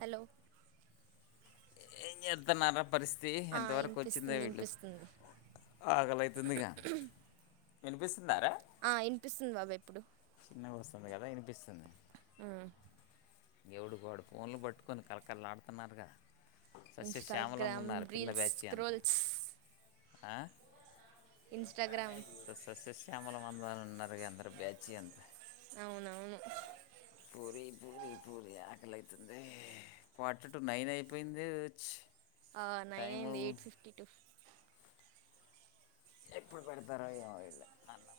Hello ఏం జేత్తున్నారు పరిస్థితి ఆ ఎంతవరకు వచ్చిందే ఇనిపిస్తుంది వీళ్ళు ఇనిపిస్తుంది ఆకలవుతుందిగా ఇనిపిస్తుందారా ఆ ఇనిపిస్తుంది బాబాయ్ ఇప్పుడు [unintelligible] వస్తుంది కదా వినిపిస్తుంది ఆ ఎవడికి వాడు ఫోన్లు బట్టుకొని కలకళ్ళ ఆడుతున్నారుగా ఇన్స్టాగ్రామ్ రీల్స్ బ్యాచి అంతా స్క్రోల్స్ ఆ ఇన్స్టాగ్రామ్ సస్ సస్యస్ శ్యామల మందని ఉన్నారు గా అందరు బ్యాచి అంతా అవునవును పూరి పూరి పూరి ఆకలి అయితుందె ఫార్టీ టు నైన్ అయి పోయిందోచ్ ఆ నైన్ అయింది ఎయిట్ ఫిఫ్టీ టు ఎప్పుడు పెడతారో ఏమో వీళ్ళు అన్నం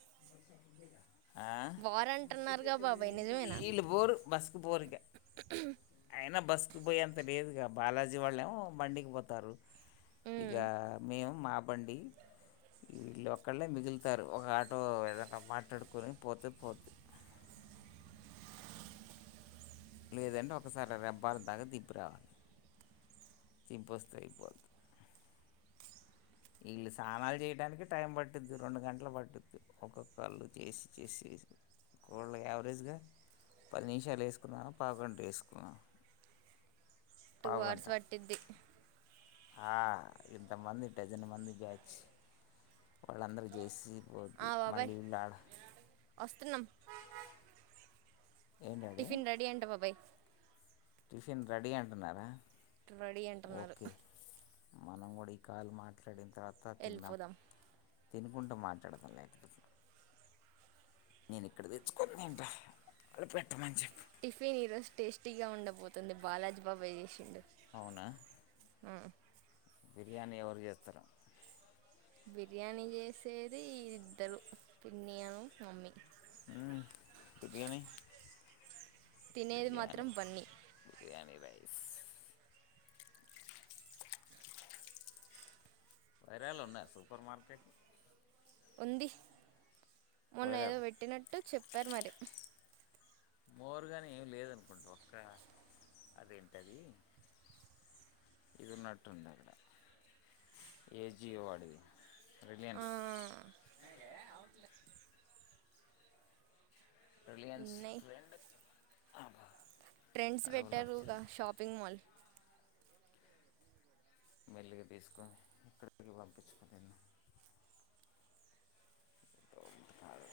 ఆ? వార్ అంటున్నారుగా బాబాయ్ నిజమేనా వీళ్ళు పోరు బస్కు పోరు ఇక అయినా బస్సుకు పోయేంత లేదుగా బాలాజీ వాళ్ళు ఏమో బండికి పోతారు ఇగ ఉమ్ మేము మా బండి వీళ్ళు ఒక్కళ్ళే మిగులుతారు ఒక ఆటో ఏదన్నా మాట్లాడుకొని పోతే పోతి లేదంటే ఒకసారి రబ్బాల్ దాగా దింపి రావాలి దింపొస్తే అయిపోతుంది ఈళ్ళు స్నానాలు చేయడానికి టైం పట్టుద్ది రెండు గంటలు పట్డుద్ది ఒక్కొక్కళ్ళు చేసి చేసి వాళ్ళు యావరేజ్ గా పది నిమిషాలు ఏసుకున్నాను పావు గంట ఏసుకున్నాను టూ అవర్స్ పట్టిద్ది ఆ ఇంతమంది డజన్ మంది బ్యాచ్ వాళ్ళందరు జేసి ఆ బాబాయ్ వస్తున్నాం ఏం డాడీ టిఫిన్ రెడీ అంట బాబాయ్ టిఫిన్ రెడీ అంటున్నారా రెడీ అంటున్నారు ఓకే మనం కూడా ఈ కాల్ మాట్లాడె తర్వాత తిందాం వెళ్ళిపోదాం తినుకుంటా మాట్లాడతా లే నేను ఇక్కడ దెచ్చుకొని దింట వాళ్ళు పెట్ట మంచి టిఫిన్ ఈ రోజు టేస్టీగా ఉండబోతుంది బాలాజీ బాబాయ్ జేసిండు అవునా ఆ బిర్యానీ ఎవరు జేస్తరొ బిర్యానీ చేసేది ఇద్దరు పిన్ని అను మమ్మీ ఊ బిర్యాని తినేది మాత్రం బన్ని [unintelligible] [unintelligible] ఉంది మొన్న ఏదో వైరాలు పెట్టినట్టు చెప్పారు మరి మోర్ [unintelligible] ఇంకేం లేదనుకుంటా [unintelligible] ఆ, రలీయన్స్ రిలయన్స్ ఉన్నాయి [unintelligible] [unintelligible] ట్రెండ్స్ అడవులు పెట్టారుగా వచ్చింది షాపింగ్ మాల్ మెల్లిగా తీసుకొని ఇక్కడికి పంపించుకోనిన్న కాదు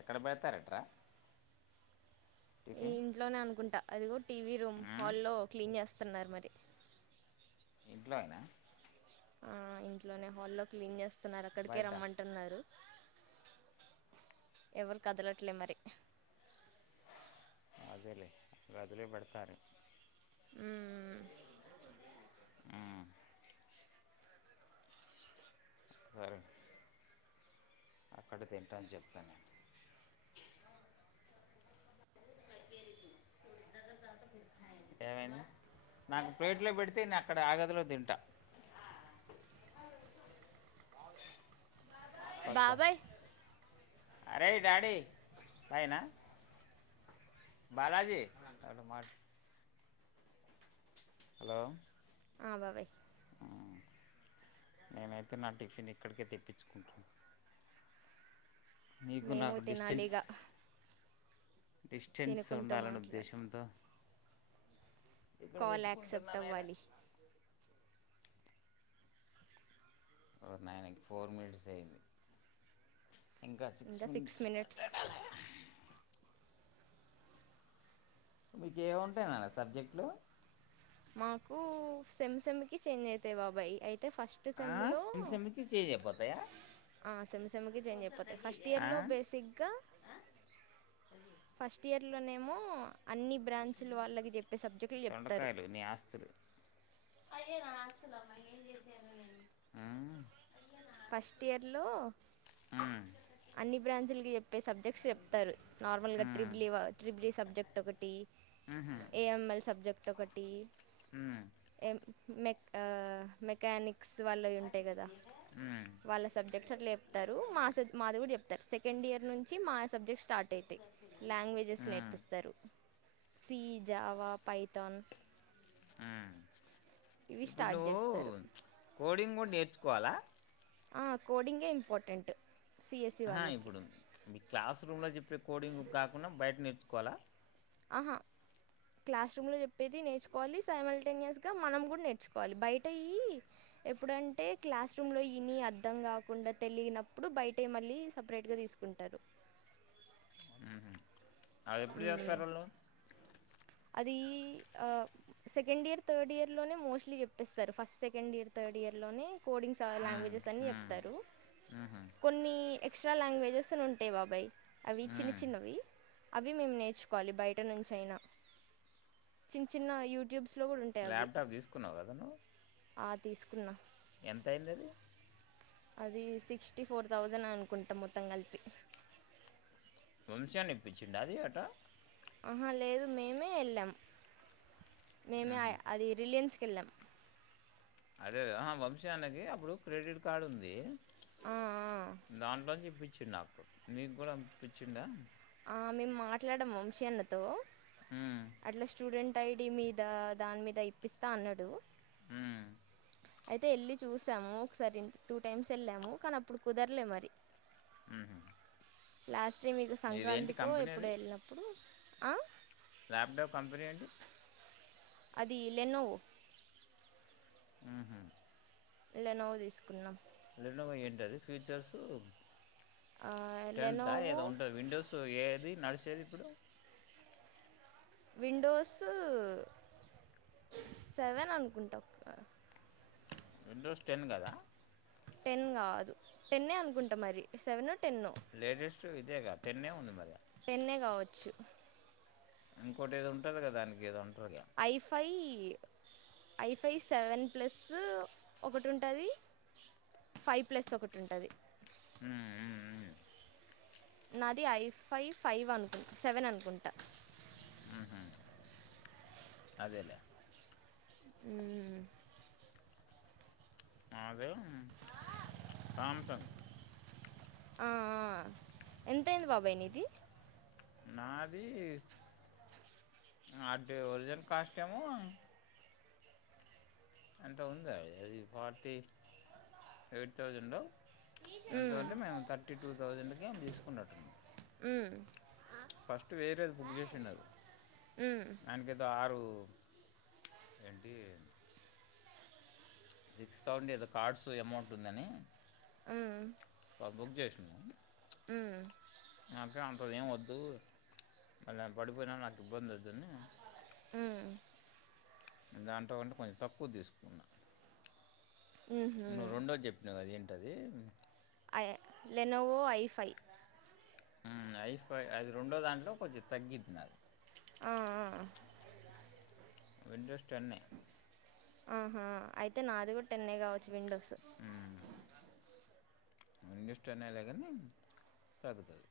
ఎక్కడ పెడతారట్రా ఈ టిఫిన్ ఇంట్లోనే అనుకుంటా అదిగో టీవీ రూమ్ ఉమ్, హాల్లో క్లీన్ చేస్తా స్తున్నారు మరి ఇంట్లోనా ఆ ఇంట్లోనే హాల్లో క్లీన్ చేస్తా స్తున్నారు అక్కడికే బయట రమ్మంటున్నారు ఎవరు కదలట్లే మరి అదేలే [unintelligible] పేడతారు మ్మ్ ఉమ్, [unintelligible] అక్కడే తింటా అని చెప్తా నేను నాకు ప్లేట్లో పెడితే నే అక్కడ ఆ గదిలో తింటా కొత్త బాబాయ్ అరే డాడి పైన బాలాజీ [unintelligible] హలో ఆ బాబాయ్ నేనైతే నా టిఫిన్ ఇక్కడికే తెప్పించుకుంటాం మేము తినాలిగా డిస్టెన్స్ తినుకుంటూ ఉండాలని మాట్లాడతాం ఉద్దేశంతో ఇక్కడ కాల్ పెట్టుకుంటున్నా యాక్సెప్ట్ నాయన అవ్వాలి ఓర్ నాయన ఫోర్ మినిట్స్ అయ్యంది ఇంకా సిక్స్ మినిట్స్ మాట్లాడాలి మీకు ఏం ఉంటాయి నన్న సబ్జెక్టులు మాకు సెమ్ సెమ్కి చేంజ్ అయితాయి బాబాయ్ అయి ఫస్ట్ సేమ్ లో సెమ్కి చేంజ్ అయిపోతాయా ఆ సేమ్ సేమ్ కి చేంజ్ అయిపోతే ఫస్ట్ ఇయర్ ఆ? లో బేసిక్ గా [unintelligible] ఇట్టిలోనేఏమో అన్ని బ్రాంచులు వాళ్ళకి చెప్పే సబ్జెక్టులు చెప్తారు అదేన [unintelligible] ఏం చేసేదో ఏమో ఫస్ట్ ఇయర్ లో మ్మ్. అన్ని బ్రాంచులకి చెప్ ప్పే సబ్జెక్ట్స్ చెప్తారు. నార్మల్ గా మ్మ్. ట్రిబలి ట్రిబలీ సబ్ సబ్జెక్టు ఒకటి మ్మ్. ఏ ఎం ఎల్ సబ్జెక్ట్ ఒకటి టొకటి ఎ మెక్ ఆ మెకనిక్ స్ వాళ్ళవి ఉంటయి కదా. వాళ్ళ సబ్జెక్ట్స్ అట్లు చెప్తారు, మా స మాది కూడా చెప్తారు, సెకండ్ ఇయర్ నుంచి మా సబ్జెక్ట్ స్టార్ట్ అయితే లాంగ్వేజెస్ నేర్పిస్తారు. సి, జావా, పైతన్ అ ఇప్పుడు నువ్వు చేస్తారు కోడింగ్ కూడా నేర్చుకోవాలా? ఆ కోడింగే ఇంపార్టెంట్ సిఎస్సి ఆ వాళ్ళకి ఇప్పుడుంది మీ క్లాసు రూంలో జెప్ కోడింగ్ కాకుండా బయట నేర్ కోల ఆహా క్లాస్ రూమ్ లో చెప్పేది నేర్చుకోవాలి సైమల్టేనియస్గా మనం కూడా నేర్చుకోవాలి, బయట ఇయి ఎప్పుడంటే క్లాస్ రూంలో ఇని అర్థం కాకుండా తెలియినప్పుడు బయట మళ్ళీ సపరేట్గా తీసుకుంటారు. అవి ఎప్పుడు చేస్తారు వాళ్ళు ది ఆ సెకండ్ ఇయర్ థర్డ్ ఇయర్లోనే మోస్ట్లీ చెప్పేస్తారు, ఫస్ట్ సెకండ్ ఇయర్ థర్డ్ ఇయర్లోనే కోడింగ్స్ స మ్మ్, లాంగ్వేజెస్ అని మ్మ్, చెప్తారు, మ్మ్, కొన్ని ఎక్స్ట్రా లాంగ్వేజెస్ అని ఉంటయి బాబాయి అవి చిన్న మ్మ్. చిన్నవి అవి మేము నేర్చుకోవాలి బయట నుంచయినా. చిన్న చిన్న యూట్ ల్యాప్టాప్ తీసుకున్నవార నువ్వు ఆ, తీసుకున్నా ఎంత అయింది అది అది సిక్స్టీ ఫోర్ థౌజండ్ అనుకుంటాం మొత్తం కలిపి. శాన్ని ఇప్పించిండా అది ఆటా ఆహా లేదు మేమే ఎళ్ళాము. మేమే ఆయ్ అది రిలయన్స్ కిల్లం అదే వంశీజన్నకి అప్పుడు క్రెడిట్ కార్డు ఉంది ఆ, ఆ. దాంట్లో ఇప్పించిం నాకు మీకు కూడా ఇప్పించిడా ఆ మేము మాట్లాడము వంశీ అన్నతో మ్మ్, అట్లా స్టూడెంట్ ఐ డి మీద దాని మీద ఇప్పిస్తా అన్నాడు మ్మ్. అయితే వెళ్ళి చూసాము ఒకసారి టూ టైమ్స్ వెళ్ళాము కానీ అప్పుడు కుదరలే మరి హ్మ్ హు లాస్ట్ కి మీకు సంక్రాంతికో ఎప్పుడో అది వెళ్ళినప్పుడు ఆ ల్యాప్టాప్ కంపెనీ ఏంటి అది లెన్నో హ్మ్ హు ఇ లెనోవా తీసుకున్నాం లెనోవా ఏంటది ఫ్యూచర్సు టెన్త్ ఆ లెనోవో ఏదో ఉంటుంది విండోస్ ఏది నడిసి ఏది ఇప్పుడు విండోస్ సెవెన్ అనుకుంటా విండోస్ టెన్ కదా టెన్ కాదు టెన్ ఏ అనుకుంటా మరి సెవెనో టెన్నో స్ట్ ఇదే గా టెన్నె ఉంది మరి ఇగ టెన్నే కావచ్చు ఇంకోటి ఏదో ఉంటది గా దానికి ఏదో ఉంటుంది ఐఫై ఈ ఐఫై సెవెన్ ప్లస్ ఒకటి ఉంటది ఫైవ్ ప్లస్ ఒకటి ఉంటది మ్మ్ మ్మ్ మ్మ్ నాది ఐ ఫైవ్ ఫైవ్ అనుకు సెవెన్ అనుకుంటా హ్మ్ హు అదేలే మ్మ్ మాదేం శ్యాంసంగ్ ఆ ఆ ఎంతయింది బాబాయి నీది నాది అంటే ఒరిజన్ కాస్ట్ ఏమో అంత ఉంది అది ఫార్టీ ఎయిట్ థౌజండ్ మ్మ్, ఎంతకంటే మేము థర్టీ టూ థౌజండ్కి తీసుకునిట్టున్నాం మ్మ్ ఫస్ట్ వేరేది బుక్ చేసిండు అడు మ్మ్, దానికి ఏదో ఆరు రు ఏంటి సిక్స్ థౌసండ్ ఏదో కార్డ్స్ ఎమౌంట్ ఉందని మ్మ్ బుక్ చేసినం మ్మ్ ఇప్పుడు ఏం వద్దు మళ్ళ ఆమె పడిపోయినా నాకు ఇబ్బందైదని ఉమ్ దాంట్లో అంటే కొంచెం తక్కువదీసుకున్నా నువ్వు మ్మ్హ్మ్. రెండోజెప్పినవ్ గద ఏం టది అయ లెనోవో ఐ ఫై ఉమ్ ఐ ఫై అది రెండో దాంట్లో కొంచెం తగ్గిద్ది నాది ఆ ఆ విండోస్ టెన్నే ఆహా అయితే నాది కూడా టెన్నే కావచ్చు విండొ స విండోస్ టెన్నే లే గనీ తగ్గుతది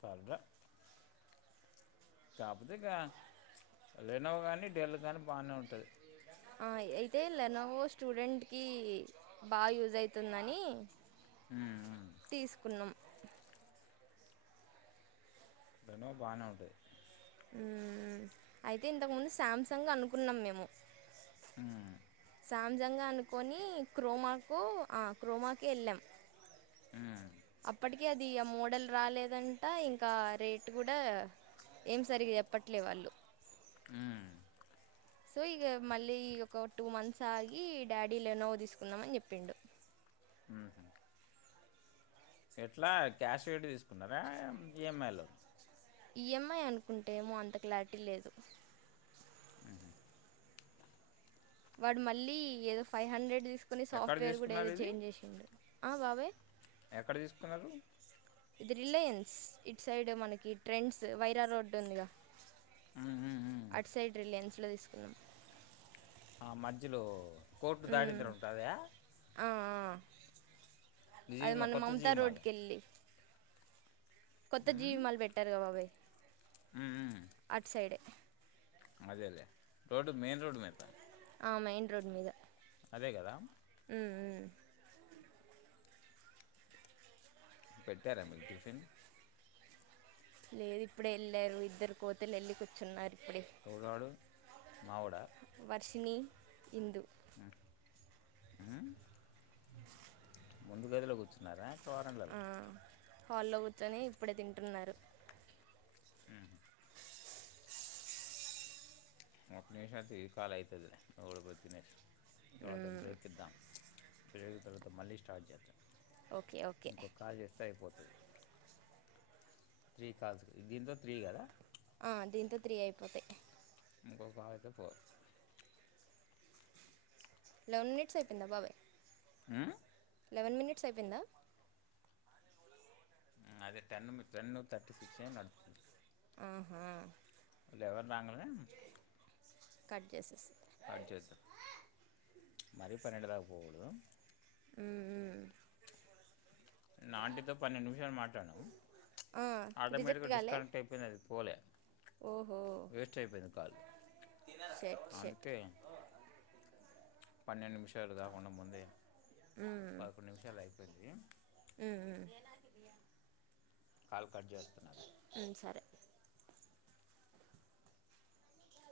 పర్ల కాపోతే గా లేనోవ్ గాని డెల్ గానీ బానే ఉంటది ఆ, అయితే లెనోవో స్టూడెంట్కీ బా యూజయితుందని తీస్కున్నం దనొ బానే ఉంటది ఊం అయితే ఇంతకుముందు సాంసంగ్ అనుకున్నం మేము ఉమ్ సామ్సంగ్ అనుకొని క్రోమాకు ఆ క్రోమాకి ఎళ్ళాం ఉమ్ అప్పటికి అది ఆ మోడల్ రాలేదంట ఇంకా రేట్ కూడా ఏం సరిగ చెప్పట్లే వాళ్ళు ఊం సో ఇగ మళ్ళీ ఒక టూ మంత్స్ ఆగీ డాడీ లెనోవ్ తీసుకుందామని చెప్పిండు ఊ హు ఎట్లా క్యాష్ పెట్టి తీసుకున్నారా ఈఎంఐలో ఈఎంఐ అనుకుంటే ఏమో అంత క్లారిటి లేదు వాడు మల్లీ ఏదో ఫై హండ్రెడ్ దీస్ కుని ఎక్కడ సాఫ్ట్వేర్ గూడా తీసుకున్నారు ఏదో ఇది చేంజ్ జేశిండు ఆ బాబయ్ ఎక్కడ దీస్కున్నారు? ఇది రిలయన్స్ ఇట్సైడ్ మనకి ట్రెండ్స్ వైరా రోడ్డు ఉందిగా ఉమ్ ఉమ్ ఉమ్ అట్సైడ్ రిలయన్స్ ట్ల తీసుకున్నం ఆ మధ్యలో కోర్టు దాడింద్ర ఉంటాదా? ఆ, ఆ. అది మన మమ్త జీవిమాల రోడ్కెల్లి కొత్త జీవి ఉమ్ మాల్ పెట్టేరుగా బాబాయ్ ఉమ్ ఉమ్ అట్సైడె అదేలే రోడ్డు మెయిన్ రోడ్ మీద ఆ మెయిన్ రోడ్ మీద అదే గదా? ఊంఊం పెట్టేరా మీకు టిఫీన్? లేరు, ఇప్పుడే ఎల్లేరు ఇద్దరు కోతులెల్లి కుచ్చున్నారు. ఎవడాడు. మావోడా వర్షిణీ, ఇందు. ముందుగదిలో కూచున్నారా? ఆ హాల్లో కు చొనీ ఇప్పుడే తింటున్నారు. ఉమ్ మాకు నివిషానికీ కాల్ అయితదిలే. [unintelligible] తర్వాత ఉమ్, బ్రేక్ ఇద్దాం. [unintelligible] తర్వాత మల్లీ స్టార్ట్ చేద్దాం. ఓకే ఓకే ఇంకో కాల్ చేస్తే అయిపో త్రీ కాల్స్ దీంతో త్రీ గదా. ఆ దీంతో త్రీ అయిపోతాయి. ఇంకో ఫా అయితే ఫోర్. లెవెన్ మినిట్స్ అయిపేందా బాబయ్? ఆ లెవెన్ మినిట్స్ అయిపెందా? మ్ అదే టెన్ మి టెన్ను థర్టీ సిక్సే నడుత్తది. ఆహా ఎవరు రాంగనే కట్ జేసెస్ కట్ జేద్దాం మరీ పన్నెండుదాక పోగూడదా? మ్ మ్ నిన్న ఆంటితో పన్నెండు నిమిషాలు మాట్టాడినం. రిజెక్ట్ ఆటోమేటిక్గా కాలే డిస్కనెక్ట్ అయిపోయింది అది పోలే, ఓహో వేస్ట్ అయిపోయింది కాల్ షెట్ షెట్ అందుకే పన్నెండు నిమిషాలు గాకుండా ముందే, ఉమ్ పదకొండు నిమిషాల్లో అయిపోయిందీ. ఉమ్ ఉమ్ కాల్ కట్ జేస్తనాలే. ఉమ్ సరే